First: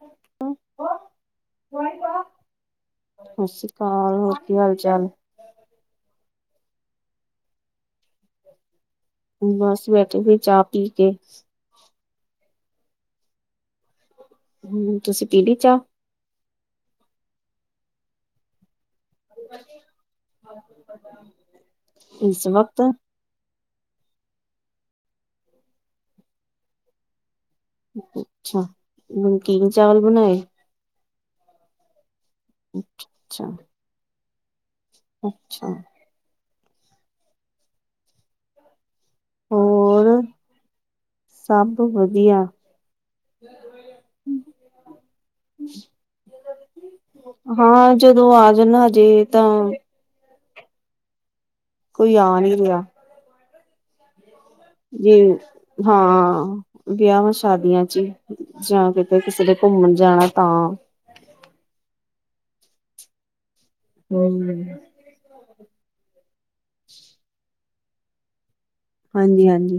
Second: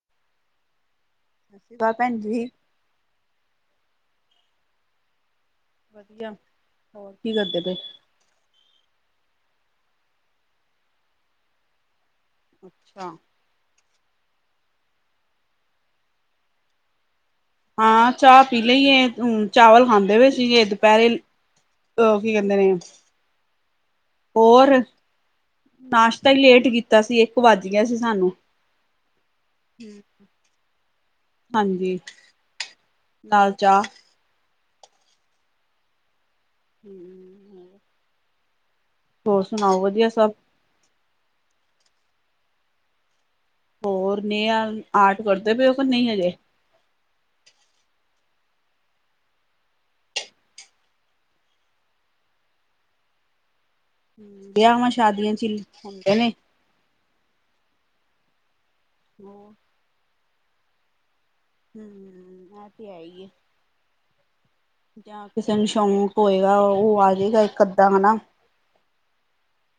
ਹਮ ਕਿਦਾ ਭੈਣ ਜੀ? ਸਤਿ ਸ਼੍ਰੀ ਅਕਾਲ, ਹੋਰ ਕੀ ਹਾਲ ਚਾਲ? ਵਧੀਆ, ਹੋਰ ਕੀ ਕਰਦੇ ਪਏ? ਬੱਸ ਬੈਠੇ ਸੀ, ਚਾਹ ਪੀ ਕੇ ਅੱਛਾ। ਹਮ ਤੁਸੀਂ ਪੀ ਲੀ ਚਾਹ, ਹਾਂ। ਚਾਹ ਪੀ ਲਈਏ। ਹਮ ਚਾਵਲ ਖਾਂਦੇ ਪਏ ਸੀਗੇ, ਦੁਪਹਿਰੇ। ਉਹ ਕੀ ਇਸ ਕਹਿੰਦੇ ਨੇ? ਵਕਤ? ਹੋਰ, ਨਾਸ਼ਤਾ ਹੀ ਲੇਟ ਕੀਤਾ ਸੀ, ਇੱਕ ਵੱਜ ਗਿਆ ਸੀ। ਸਾਨੂੰ ਅੱਛਾ, ਨਮਕੀਨ ਚਾਵਲ ਬਣਾਏ? ਹਾਂਜੀ, ਨਾਲ ਚਾਹ ਅੱਛਾ। ਹਮ [inaudible] ਹੋਰ ਸੁਣਾਓ? ਵਧੀਆ, ਹੋਰ? ਸਭ ਸਭ ਵਧੀਆ ਹੋਰ ਨੇ ਆ ਆਟ ਕਰਦੇ ਪਏ ਕੇ ਨਹੀਂ ਅਜੇ? ਹਾਂ ਜਦੋਂ ਆ ਜਾਂਦਾ ਹਜੇ ਤਾਂ ਕੋਈ ਆ ਨੀ ਰੇਆ। ਵਿਆ ਜੀ ਹਾਂ। ਵਿਆਵਾ ਸ਼ਾਦੀਆਂ ਚ, ਜਾਂ ਕਿਤੇ ਕਿਸੇ ਹਮ ਨੇ ਘੁੰਮਣ ਜਾਣਾ ਤਾਂ ਹੂੰ ਆ ਤੇ ਐਈ ਐ। [unintelligible] ਜਾਂ ਕਿਸੇ ਨੂੰ ਸ਼ੌਕ ਹੋਏਗਾ ਓ ਆ ਜੇਗਾ ਏਕ ਅੱਦਾ ਹਨਾ। ਹਾਂਜੀ-ਹਾਂਜੀ।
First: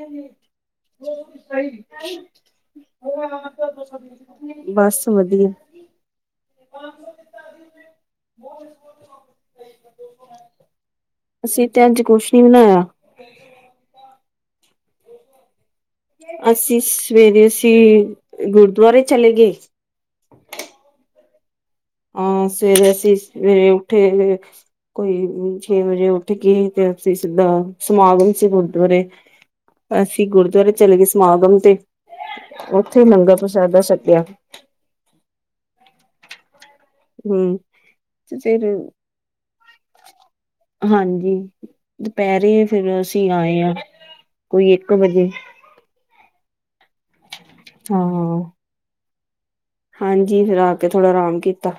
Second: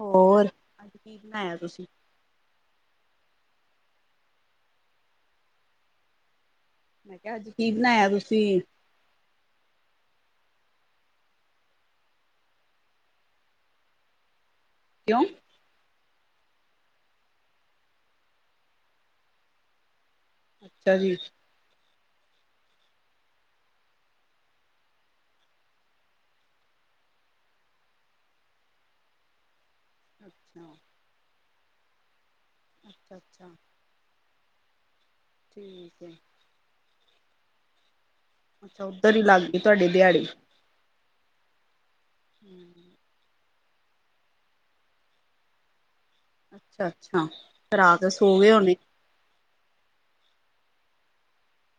ਹੋਰ ਅੱਜ ਕੀ ਬਣਾਇਆ ਤੁਸੀਂ? [unintelligible] ਬਸ ਵਧੀਆ। ਮੈਂ ਕੇਆ ਅੱਜ ਕੀ ਬਣਾਇਆ ਤੁਸੀਂ? ਅਸੀਂ ਤੇ ਅੱਜ ਕੁਛ ਨੀ ਬਣਾਇਆ। ਕਿਉਂ? ਅਸੀਂ ਸਵੇਰੇ ਅਸੀਂ ਗੁਰਦੁਆਰੇ ਚਲੇ ਗੇ ਅੱਛਾ ਜੀ। ਅ ਸਵੇਰੇ ਅਸੀ ਸਵੇਰੇ ਉੱਠੇ ਤੇ ਕੋਈ ਛੇ ਵਜੇ ਉੱਠ ਕੇ ਤੇ ਅਸੀਂ ਸਿੱਧਾ ਸਮਾਗਮ ਸੀ ਗੁਰਦੁਆਰੇ। ਅਸੀਂ ਅੱਛਾ ਗੁਰਦੁਆਰੇ ਚਲੇ ਗੇ ਸਮਾਗਮ ਤੇ, ਓਥੇ ਅੱਛਾ ਲੰਗਰ ਅੱਛਾ ਪ੍ਰਸ਼ਾਦਾ ਛੱਕੇਆ। ਠੀਕ ਐ। ਹੂੰ। ਅੱਛਾ ਓਧਰ ਹੀ ਲੱਗ ਗਈ ਧਾਡੀ ਦੇਆੜੀ। ਹਾਂਜੀ ਦੁਪੈਰੇ ਫੇਰ ਅਸੀਂ ਆਏ ਆ ਕੋਈ ਏਕ ਵਜੇ। ਅੱਛਾ-ਅੱਛਾ ਫੇਰ ਆ ਹਾਂ ਕੇ ਸੌ ਗਏ ਹੋਣੇ? ਹਾਂਜੀ ਫੇਰ ਆ ਕੇ ਥੋੜਾ ਰਾਮ ਕੀਤਾ।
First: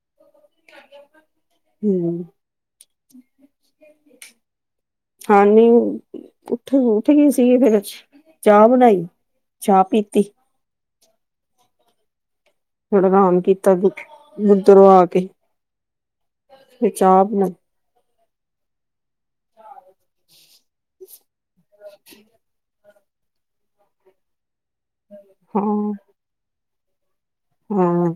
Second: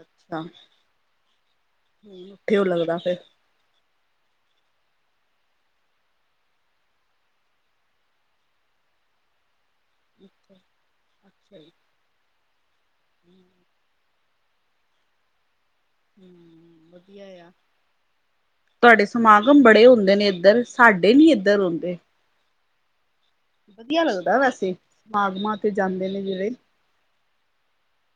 ਅੱਛਾ ਹਮ ਹੂੰ ਉੱਠੇ ਹੋ ਲੱਗਦਾ ਫੇਰ? ਹਾਂ ਨੀ ਉਠ ਉਠ ਗਏ ਸੀਗੇ ਅਸੀਂ। ਚਾਅ ਬਣਾਈ ਚਾਅ ਪੀਤੀ। ਅੱਛਾ ਜੀ। ਫੇਰ ਥੋੜ੍ਹਾ ਰਾਮ ਕੀਤਾ ਓਦਰੋ ਆ ਕੇ। ਫਿਰ ਹੂੰ ਚਾਹ ਵਧੀਆ ਆ, ਬਣਾਈ ਤੁਹਾਡੇ ਸਮਾਗਮ ਬੜੇ ਹੁੰਦੇ ਨੇ ਏਦਰ ਸਾਡੇ ਨੀ ਏਦਰ ਹੁੰਦੇ। ਵਧੀਆ ਲੱਗਦਾ ਵੈਸੇ ਸਮਾਗਮਾਂ ਤੇ ਹਾਂ ਜਾਂਦੇ ਨੇ ਜੇਹੜੇ। ਹਾਂ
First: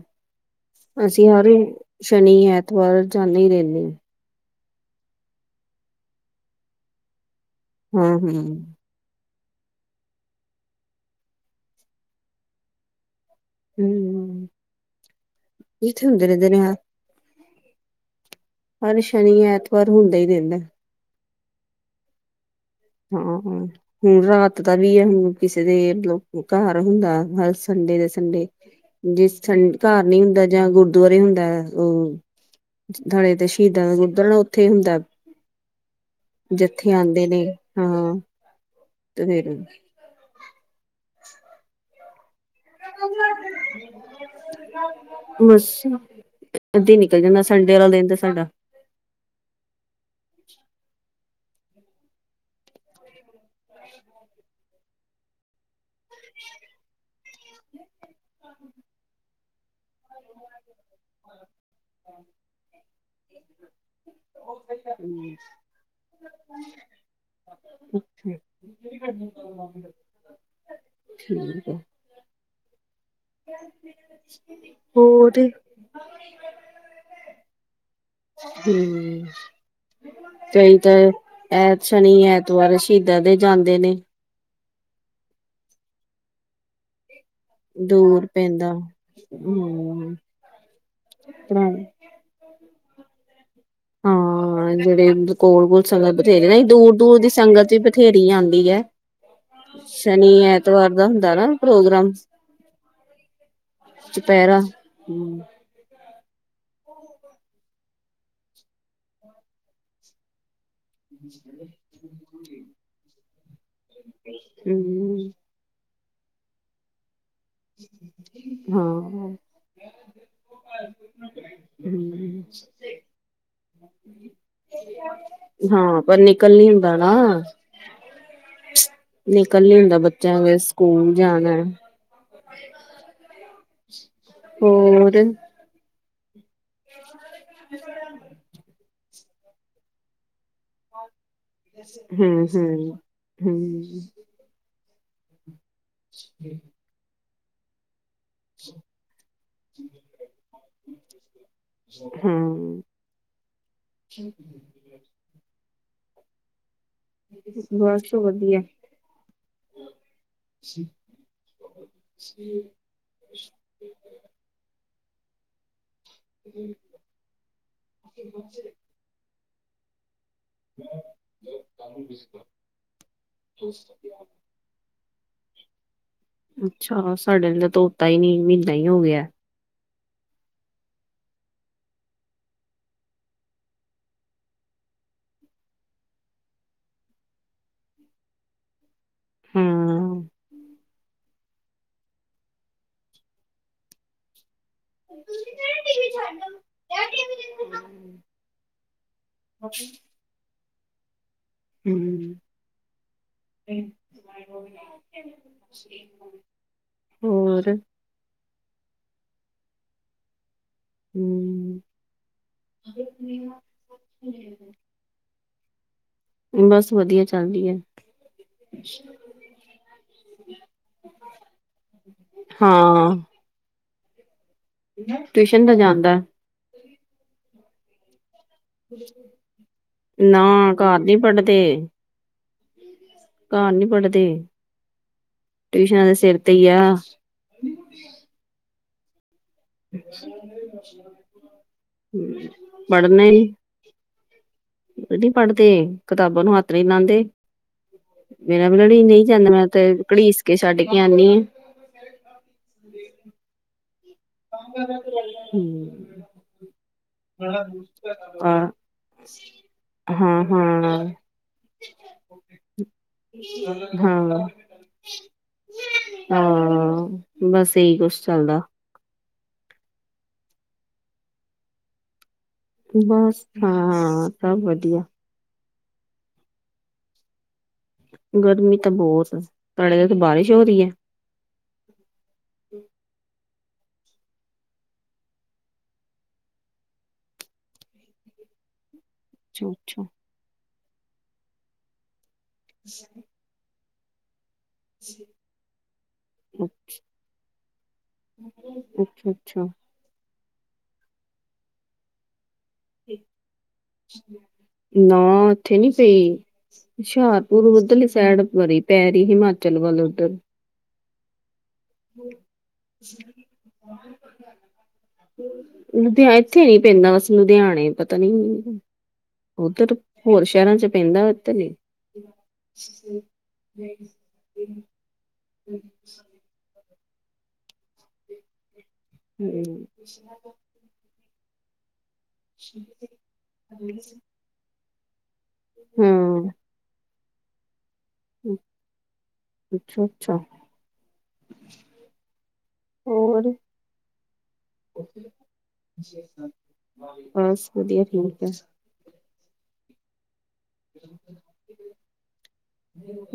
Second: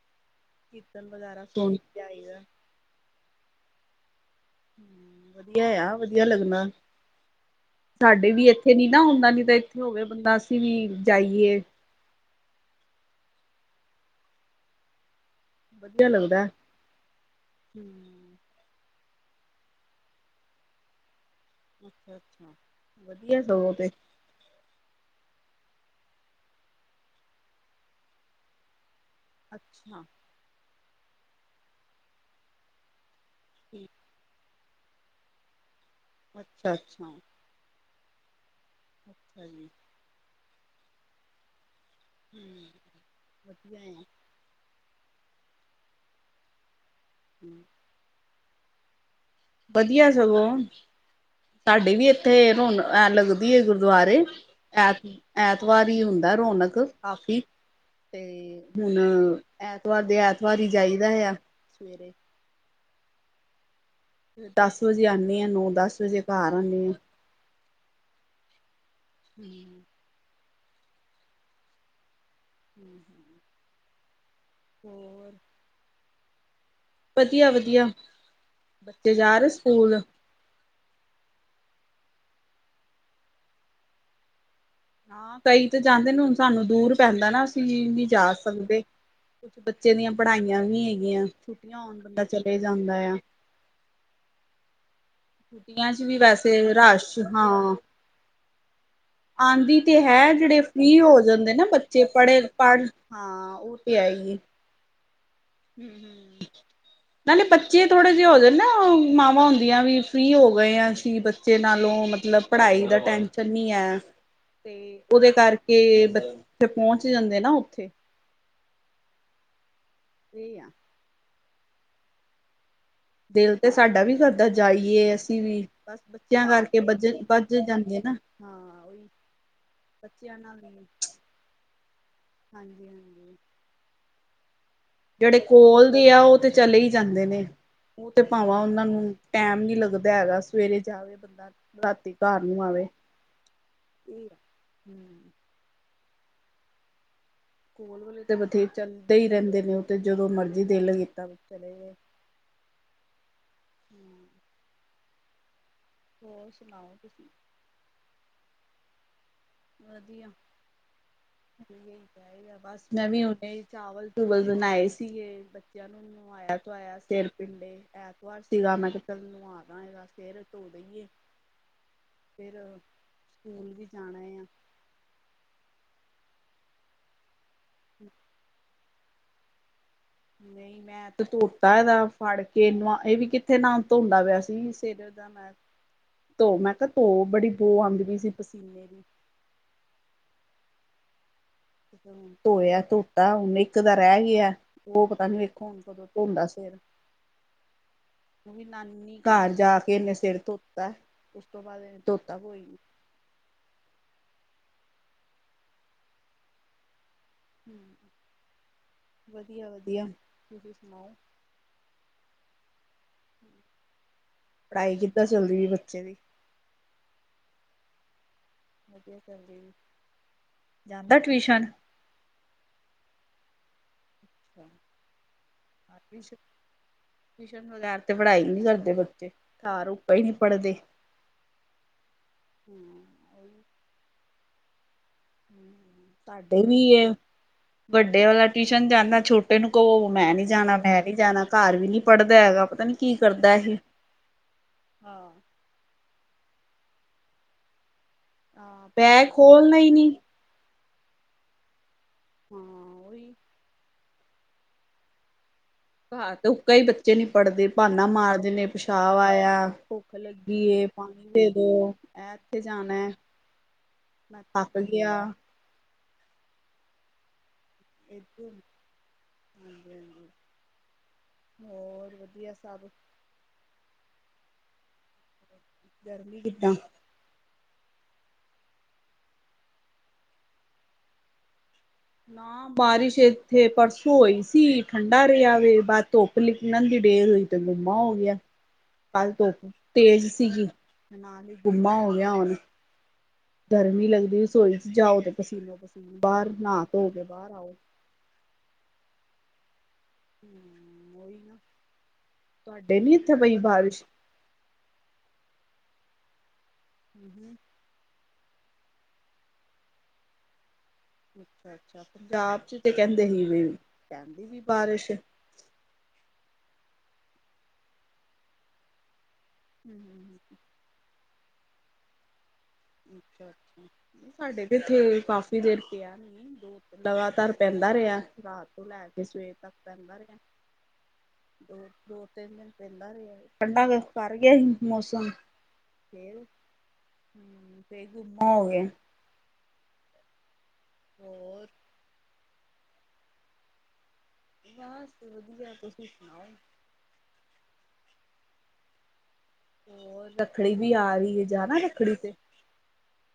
ਅਸੀਂ ਵਗੈਰਾ ਹਰ, ਸੁਣ ਕੇ ਆਈਦਾ ਸ਼ਨੀ ਐਤਵਾਰ ਜਾਂਦੇ ਹੀ ਰੈਂਦੇ ਆ। ਹੂੰ ਵਧੀਆ ਆ ਵਧੀਆ ਲੱਗਨਾ, ਹਾਂ ਹਾਂ ਸਾਡੇ ਵੀ ਹਮ ਏਥੇ ਨੀਂ- ਨਾ ਹੁੰਦਾ ਕੇਤੇ ਏਥੇ ਹੋਵੇ, ਬੰਦਾ ਅਸੀਂ ਵੀ ਜਾਈਏ। ਹੂੰ। ਵਧੀਆ ਲੱਗਦੈ, ਨੇ ਹਾਂ, ਹੂੰ। ਹਰ ਸ਼ਨੀ ਐਤਵਾਰ ਹੁੰਦਾ ਈ ਰਈਦਾ। ਅੱਛਾ ਅੱਛਾ। ਹਾਂ-ਹਾਂ ਹੁਣ ਰਾਤ ਦਾ ਵੀ ਐ ਹੁਣ ਕਿਸੇ ਦੇ ਮਤਲਬ ਘਰ ਹੁੰਦਾ ਹਰ ਸੰਡੇ ਦੇ ਸੰਡੇ। ਜਿਸ ਸੰ ਘਰ ਅੱਛਾ ਨੀ ਹੁੰਦਾ ਜਾਂ ਗੁਰਦੁਆਰੇ ਹੁੰਦੈ ਓ ਨਾਲੇ ਤੇ ਸ਼ਹੀਦਾਂ ਠੀਕ ਦਾ ਗੁਰਦੁਆਰਾ ਨਾ ਓਥੇ ਹੁੰਦਾ, ਜੀਥੇ ਅੱਛਾ-ਅੱਛਾ, ਆਦੇ ਨੇ ਹਾਂ, ਤੇ ਫੇਰ ਅੱਛਾ ਜੀ ਹੂੰ ਵਧੀਆ ਆ। [inaudible] ਬਸ ਏਦਾਂ ਨਿਕਲ ਜਾਂਦਾ, ਸੰਡੇ ਵਾਲਾ ਦਿਨ ਤਾਂ ਸਾਡਾ। ਵਧੀਆ ਸਗੋਂ, ਸਾਡੇ ਵੀ ਇੱਥੇ ਰੌਣਕ ਇਹ ਲੱਗਦੀ ਹੈ ਗੁਰਦੁਆਰੇ ਐਤ- ਐਤਵਾਰ ਹੀ ਹੁੰਦਾ ਰੌਣਕ ਕਾਫ਼ੀ ਤੇ ਹੁਣ, ਐਤਵਾਰ, ਦੇ ਐਤਵਾਰ ਹੀ, ਜਾਈਦਾ ਆ ਦਸ ਵਜੇ ਆਉਂਣੀ ਹਾਂ ਨੌ -ਦਸ ਵਜੇ ਘਰ ਆਉਂਣੀ ਆ ਅੱਛਾ। ਹੂੰ ਠੀਕ ਆ। [inaudible] ਹੂੰ ਹੂੰ। [inaudible] ਹੋਰ ਵਧੀਆ -ਵਧੀਆ ਬੱਚੇ ਜਾਂ ਰਹੇ ਸਕੂਲ? ਕਈ ਤੇ ਐਤ, ਸ਼ਨੀ -ਐਤਵਾਰ ਸ਼ਹੀਦਾਂ ਦੇ ਜਾਂਦੇ ਨੇ, ਹਾਂ, ਕਈ ਤੇ ਜਾਂਦੇ ਨੇ, ਹੁਣ ਸਾਨੂੰ ਦੂਰ ਪੈਂਦਾ ਨਾਂ, ਅਸੀ ਨਹੀਂ ਦੂਰ ਜਾ ਪੈਂਦਾ। ਸਕਦੇ, ਬਚਿਆਂਦੇ ਹੂੰ ਪੜ੍ਹਾਈਆਂ ਵੀ ਹੈਗੀਆਂ, ਛੁੱਟੀਆਂ ਹੋਣ ਤੇ ਚਲੇ ਜਾਂਦਾ ਆ। ਹਾਂ ਜਿਹੜੇ, ਕੋੋਲ- ਕੋਲ ਛੁੱਟੀਆਂ ਚ ਸੰਗਤ ਵੀ ਬਥੇਰੀ, ਵੈਸੇ ਨਈ। ਦੂਰ- ਰਸ਼ ਦੂਰ ਦੀ ਸੰਗਤ ਵੀ, ਬਥੇਰੀ ਆਉਂਦੀ ਆ ਆਦੀ ਤੇ ਹੈ, ਜਿਹੜੇ ਫ੍ਰਰੀ ਹੋ ਹੁੰਦਾ ਨਾ ਜਾਂਦੇ ਨੇ, ਬੱਚੇ ਪ੍ਰੋਗਰਾਮ ਪੜੇ ਪੜ ਹਾਂ, ਉਹ ਤੇ ਹੈਂ ਏ ਹੁਂ। ਹੁਂ ਹੁਂ ਨਾਲੇ ਬੱਚੇ ਥੋੜੇ ਜਿਹੇ ਹੋ ਜਾਣ ਨਾਂ, ਮਾਵਾਂ ਹੁੰਦੀਆਂ ਵੀ ਫਰੀ ਹੋ ਗਏ ਆਂ ਬੱਚੇ ਨਾਲੋਂ, ਮਤਲਬ ਪੜ੍ਹਾਈ ਦਾ ਟੈਮਨ ਤੇ ਨਹੀਂ ਹੈ, ਉਹਦੇ ਹੂੰ ਕਰਕੇ ਕੇ ਬਚੇ ਤੇ ਪਹੁੰਚ ਜਾਂਦੇ ਨਾ ਉਹ ਹਾਂ। ਸਹੀ ਆ ਹਮ [inaudible] ਦਿਲ ਤੇ ਸਾਡਾ ਵੀ ਕਰਦਾ ਜਾਈਏ ਅਸੀਂ ਵੀ, ਬਸ ਹਾਂ ਪਰ ਬੱਚਿਆਂ ਨਿਕਲ ਨੀ ਕਰਕੇ ਹੁੰਦਾ ਬੱਜ ਨਾ -ਬੱਜ ਜਾਂਦੇ ਨਾ ਹਾਂ। ਉਹੀ ਨਿਕਲ ਨਈ ਹੁੰਦਾ ਹੈ। ਬੱਚਿਆਂ ਫਿਰ ਨਾਲ ਹੀ, ਸਕੂਲ ਜਾਣਾਂ ਹਾਂਜੀ- ਹਾਂਜੀ। ਹੋਰ ਕੋਲਦੇ ਆ, ਉਹ ਤੇ ਚਲੇ ਹੀ ਜਾਂਦੇ ਨੇ, ਉਹ ਤੇ ਭਾਵਾਂ ਉਹਨਾਂ ਨੂੰ ਟਾਈਮ ਨਈ ਲੱਗਦਾ ਹੈਗਾ, ਸਵੇਰੇ ਜਾਵੇ ਬੰਦਾ ਰਾਤੀ ਘਰ ਹੂੰ ਨੂੰ, ਆਵੇ ਹੂੰ ਹੂੰ ਸਹੀ ਏ, ਸਕੂਲ ਵਾਲੇ ਤਾਂ ਬਥੇਰੇ ਚੱਲਦੇ ਹੀ ਰਹਿੰਦੇ ਨੇ, ਉਹ ਤੇ ਜਦੋਂ ਮਰਜ਼ੀ, ਦਿਲ ਕੀਤਾ ਚਲੇ ਗਏ ਹੂਂ। ਹੋਰ ਸੁਣਾਓ ਤੁਸੀਂ? ਬਸ, ਵਧੀਆ ਵਧੀਆ, ਵਧੀਆ ਹੀ ਚਾਹੀਦਾ ਬਸ ਮੈਂ ਵੀ ਹੁਣੇ, ਚਾਵਲ -ਚੂਵਲ ਬਣਾਂਏ ਸੀਗੇ, ਬੱਚਿਆਂ ਨੂੰ ਨਵਾਇਆ ਤਾਵਾਂਆ ਸਿਰ ਪਿੰਡੇ, ਐਤਵਾਰ ਸੀਗਾ ਮੈ ਕਿਹਾ, ਚੱਲ ਨਵਾਹ ਦਾ ਇਹਦਾ ਸਿਰ ਧੋਹ ਦੇਈਏ, ਫਿਰ ਸਕੂਲ ਵੀ ਜਾਣਾਂ ਅੱਛਾ, ਸਾਡੇ ਆਲੇ ਨੇ ਤਾਂ ਧੋਤਾ ਹੀ ਨਈ, ਮਹੀਨਾ ਹੀ ਹੋ ਗਿਆ ਨਹੀਂ ਮੈਂ ਤੇ ਧੋਤਾ ਇਹਦਾ ਫੜ ਕੇ ਨਵਾਂ ਇਹ ਵੀ ਕਿੱਥੇ ਨਾਂਹ ਧੋਂਦਾ ਪਿਆ ਸੀ। ਸਿਰ ਏਦਾ ਮੈਂ ਧੋ ਮੈਂ ਕਿਹਾ ਧੋ ਬੜੀ ਬੋਹ ਆਉਂਦ ਪਈ ਸੀ ਪਸੀਨੇ ਦੀ। ਹੂ ਧੋਇਆ ਧੋਤਾ ਹੁਨ ਇੱਕ ਦਾ ਰਹਿ ਗਿਆ। ਉਹ ਪਤਾ ਨੀ ਵੇਖੋ ਹੁਣ ਕਦੋਂ ਧੋਦਾ ਸਿਰ। ਇਕੋ ਵਾਰੀ ਨਾਨੀ ਘਰ ਜਾ ਕੇ ਇਹਨੇ ਸਿਰ ਧੋਤਾ। ਉਸ ਤੋਂ ਬਾਅਦ ਇਹਨੇ ਹੂੰ ਧੋਤਾ ਕੋਈ ਨਈ। ਹੋਰ। ਹੂੰ ਵਧੀਆ ਵਧੀਆ। ਤੁਸੀਂ ਸੁਣਾਂਓ। ਹੂ ਪੜਾਈ ਕਿੱਦਾਂ ਚੱਲਦੀ ਵੇ ਬੱਚੇ ਦੀ। ਬਸ ਵਧੀਆ ਚੱਲਦੀ ਹੈ। ਜਾਂਦਾ ਟਿਊਸ਼ਨ? ਹਾਂ। ਟਿਊਸ਼ਨ ਤਾ ਜਾਂਦਾ। ਟਿਊਸ਼ਨ ਬਗੈਰ ਤੇ ਪੜ੍ਹਾਈ ਨਹੀਂ ਕਰਦੇ ਬੱਚੇ। ਘਰ ਉਕਾ ਹੀ ਨਹੀਂ ਪੜ੍ਹਦੇਂ। ਨਹੀਂ ਪੜਦੇ। ਘਰ ਨੀ ਪੜ੍ਹਦੇ। ਟਿਊਸ਼ਨਾਂ ਦੇ ਸਿਰ ਤੇ ਸਾਡੇ ਹੀ ਵੀ ਆ। ਇਹ ਵੱਡੇ ਵਾਲਾ ਟਿਊਸ਼ਨ ਜਾਂਦਾ ਛੋਟਾ ਏਨੂੰ ਕਹੋ ਮੈਂ ਨੀ ਜਾਣਾ ਮੈਂ ਨੀ ਜਾਣਾ ਘਰ ਵੀ ਨੀ ਪੜ੍ਹਦਾ ਹੈਗਾ, ਪਤਾ ਨੀ ਕੀ ਕਰਦਾ ਇਹ ਉਹ ਨੀ ਹਾਂ ਪੜ੍ਹਦੇ ਕਿਤਾਬਾਂ ਨੂੰ ਹੱਥ ਨੀ ਲਾਉਂਦੇ ਮੇਰਾ ਵੀ ਹਾਂ, ਲੜੀ ਨਹੀਂ ਬੈਗ ਜਾਂਦਾ ਮੈਂ ਖੋਲਣਾ ਹੀ ਤੇ ਨੀ ਘੜੀਸ ਕੇ ਛੱਡ ਕੇ ਆਉਦੀ ਆਾਂ ਹਾਂ ਉਹੀ ਹਮ [inaudible] ਘਾਰ ਤੇ ਉਕਾ ਹੀ ਬੱਚੇ ਨੀ ਪੜ੍ਹਦੇ ਬਾਨਾ ਮਾਰਦੇ ਆ ਨੇ ਪਿਸ਼ਾਬ ਆਇਆ ਭੁੱਖ ਹਾਂ ਲੱਗੀ ਏ, ਹਾਂ ਪਾਣੀ ਦੇ ਦੋ ਇਹ ਇੱਥੇ ਜਾਣਾ ਹੈ ਹਾਂ ਹਾਂ ਬਸ ਇਹੀ ਕੁਛ ਚੱਲਦਾ ਹਾਂਜੀ ਹਾਂਜੀ ਹੋਰ ਵਧੀਆ ਸਭ ਬਸ ਹਾਂ ਸਭ ਵਧੀਆ ਗਰਮੀ ਕਿੱਦਾਂ ਗਰਮੀ ਤੇ ਬਹੁਤ ਐ, ਤੁਹਾਡੇ ਉਥੇ ਬਾਰਿਸ਼ ਹੋ ਰਹੀ ਹੈ ਨਾ ਬਾਰਿਸ਼ ਏ ਇੱਥੇ ਪਰਸੋਂ ਹੋਈ ਸੀ, ਠੰਡਾ ਰਿਹਾ ਵਵੇ ਬਾਦ ਧੁੱਪ ਲਿਕਣ ਦੀ ਡੇਰ ਹੋਈ ਤੇ ਗੁੰਮਾ ਹੋ ਗਿਆ ਹਮ ਕੱਲ ਧੁੱਪ ਤੇਜ਼ ਸੀਗੀ, ਨਾਲ ਹੀ ਗੁੰਮਾ ਹੋ ਗਿਆ ਹੁਣ ਹੱ [unintelligible] ਗਰਮੀ ਲੱਗਦੀ, ਰਸੋਈ ਜਾਓ ਤੇ ਪਸੀਨੋ ਪਸੀਨੇ ਬਾਹਰ ਨਾ ਧੋ ਕੇ ਬਾਹਰ ਆਓ ਅੱਛਾ ਅੱਛਾ ਤੁਹਾਡੇ ਨੀ ਇੱਥੇ ਪਈ ਬਾਰਿਸ਼ ਨਾ ਉੱਥੇ ਨੀ ਪਈ, ਹੂੰ ਹੂੰ ਹੁਸ਼ਿਆਰਪੁਰ ਉਧਰਲੀ ਸਾਈਡ ਵਰੀ ਪੈ ਰਹੀ ਹਿਮਾਚਲ ਵੱਲ ਉੱਧਰ ਅੱਛਾ ਅੱਛਾ ਪੰਜਾਬ ਚ ਤੇ ਕਹਿੰਦੇ ਸੀ ਵੀ ਰਾਤੀ ਵੀ ਬਾਰਿਸ਼ ਐ ਲੁਧਿਆ ਇੱਥੇ ਨੀ ਪੈਂਦਾ ਬਸ ਲੁਧਿਆਣੇ ਪਤਾ ਨੀ ਉਧਰ ਹੂੰ ਹੋਰ ਸ਼ਹਿਰਾਂ ਚ ਪੈਂਦਾ ਇਧਰ ਨਈ ਹੂੰ, ਅੱਛਾ ਅੱਛਾ ਸਾਡੇ ਤੇ ਇੱਥੇ ਕਾਫ਼ੀ ਦੇਰ ਪਿਆ, ਲਗਾਤਾਰ ਪੈਂਦਾ ਰਿਹਾ ਰਾਤ ਤੋਂ ਲੈ ਕੇ ਤੇ ਸਵੇਰ ਤੱਕ ਹੂੰ, ਪੈਂਦਾ ਰਿਹਾ ਆ ਤੇ ਦੋ ਦੋ ਤਿੰਨ ਦਿਨ ਪਹਿਦਾ ਰਿਹਾ, ਠੰਡਾ ਕਰ ਗਿਆ ਸੀ ਮੌਸਮ ਫੇਰ ਫੇਰ ਗੁੰਮਾ ਹੋ ਗਿਆ ਹੈ ਅੱਛਾ ਅੱਛਾ ਹੋਰ ਹੋਰ ਬਸ ਵਧੀਆ ਤੁਸੀਂ ਸੁਣਾਓ ਬਸ ਵਧੀਆ ਠੀਕ ਹੈ ਹੋਰ ਲੱਕੜੀ ਵੀ ਆ ਰਹੀ ਹੈ ਜਾਣਾ ਲੱਕੜੀ ਤੇ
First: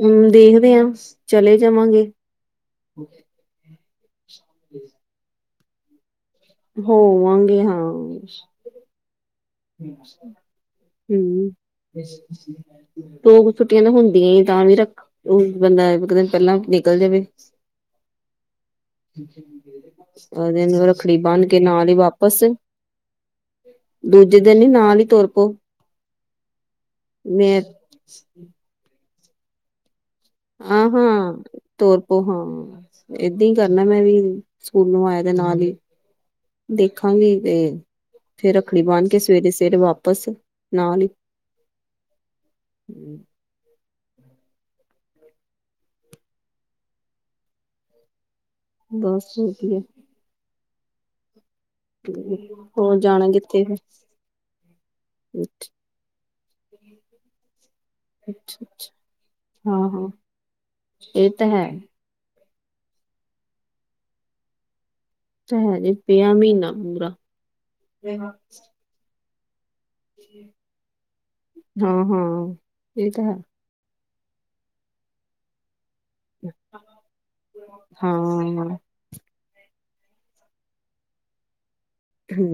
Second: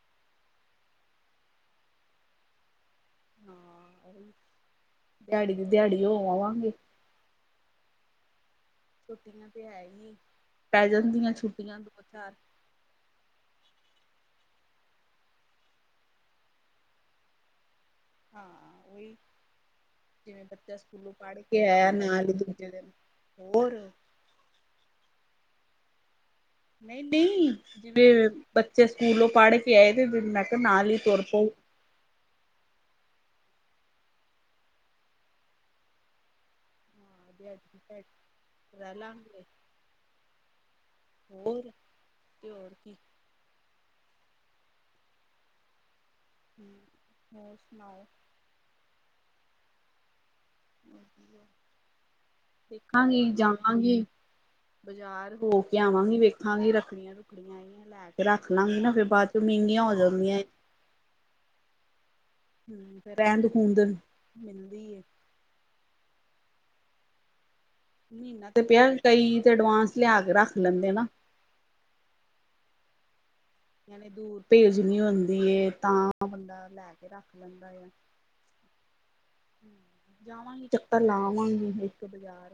ਹੂ ਦੇਖਦੇ ਆਂ ਚਲੇ ਜਾਵਾਂਗੇ ਹਾਂ ਜਮ [inaudible] ਦਿਹਾੜੀ ਦੀ ਦਿਹਾੜੀ ਹੋ ਆਵਾਂਗੇ ਹੋ ਆਵਾਂਗੇ ਹਾਂ ਛੁੱਟੀਆਂ ਤੇ ਹੈ ਹੀ, ਪੈ ਜਾਂਦੀਆਂ ਛੁੱਟੀਆਂ ਦੋ ਚਾਰ ਦੋ ਕੁ ਛੁੱਟੀਆਂ ਤਾਂ ਹੁੰਦੀਆਂ ਹੀ ਤਾਂ ਵੀ ਰੱਖ ਬੰਦਾ ਇੱਕ ਦਿਨ ਪਹਿਲਾਂ ਨਿਕਲ ਜਾਵੇ ਹਾਂ ਉਹੀ ਜਿਵੇਂ ਅਗਲੇ ਬੱਚਾ ਦਿਨ ਸਕੂਲੋਂ ਰੱਖੜੀ ਪੜ੍ਹ ਬੰਨ ਕੇ ਨਾਲ ਹੀ ਵਾਪਿਸ ਬੋਲ ਦੂਜੇ ਦਿਨ ਹੀ ਨਾਲ ਹੀ ਤੁਰਪੋ ਨਹੀਂ ਨਹੀਂ ਜਿਵੇਂ ਬੱਚੇ ਸਕੂਲੋਂ ਪੜ੍ਹ ਕੇ ਆਏ ਤੇ ਮੈਂ ਕਿਹਾ ਨਾਲ ਹੀ ਤੁਰ ਪਊ ਤਰ ਪੋ ਹਾਂ, ਏਦਾਂ ਹੀ ਕਰਨਾ ਮੈਂ ਵੀ ਸਕੂਲ ਨੂੰ ਆਇਆ ਤੇ ਨਾਲ ਹੀ ਹਾਂ ਦੇਖਾਂਗੀ ਤੇ ਦਿਹਾੜੀ ਦੀ ਫਿਰ ਰੱਖੜੀ ਰਹਿ ਬਾਂਨ ਕੇ ਲਾਂਗੇ ਸਵੇਰੇ ਸਵੇਰੇ ਵਾਪਿਸ ਨਾਲ ਹੀ ਬੂਰ ਤੇ ਹੋਰ ਕੀ ਹੋਰ ਸੁਣਾਓ ਬਸ ਹੋ ਗਈ ਏ ਹੋਰ ਦੇਖਾਂਗੀ ਜਾਣਾ ਕਿੱਥੇ ਜਾਵਾਂਗੀ। ਬਜ਼ਾਰ ਫਿਰ ਹੋ ਕੇ ਆਵਾਂਗੀ ਵੇਖਾਂਗੀ ਰੱਖੜੀਆਂ ਰੁਖੜੀਆਂ। ਮ ਲੈ ਕੇ ਰੱਖ ਲਾਂਗੀ ਨਾ ਫੇਰ ਬਾਅਦ ਚੋਂ ਹਾਂ ਮਹਿੰਗੀਆਂ ਹੋ ਹਾਂ ਜਾਂਦੀਆਂ। ਇਹ ਤਾਂ ਹੈ। ਹੂ ਤੇ ਰਹਿੰਦ ਖੂੰਦ ਮਿਲਦੀ ਹੈ। ਔ ਤਾ ਹੈ, ਜ ਪਿਆ ਮਹੀਨਾ ਪੂਰਾ। ਮਹੀਨਾ ਤੇ ਪਿਆ ਕਈ ਤੇ ਅਡਵਾਂਸ ਲਿਆ ਕੇ ਰੱਖ ਲੈਂਦੇ ਨਾ। ਹਾਂ-ਹਾਂ ਇਹ ਤਾਂ ਹੈ। ਇਹਨੀਂ ਦੂਰ ਭੇਜ ਨੀ ਹੁੰਦੀ ਏ ਤਾਂ। ਬੰਦਾ ਲੈ ਕੇ ਰੱਖ ਲੈਂਦਾ ਆ। ਹਾਂ ਜਾਵਾਂਗੀ ਚੱਕਰ ਲਾ ਆਵਾਂਗੀ ਇਹ। ਹੂ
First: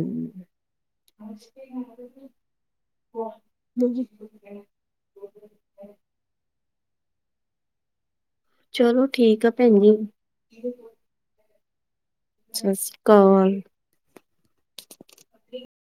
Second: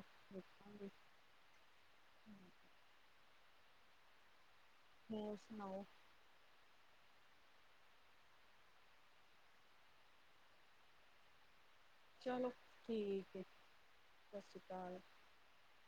[inaudible] ਹੋਰ ਸੁਣਾਓ। ਚਲੋ ਠੀਕ ਆ ਭੈਣ ਜੀ। ਚਲੋ ਸਤਿ ਸ਼੍ਰੀ ਠੀਕ ਏ ਅਕਾਲ। ਸਤਿ ਸ਼੍ਰੀ ਅਕਾਲ।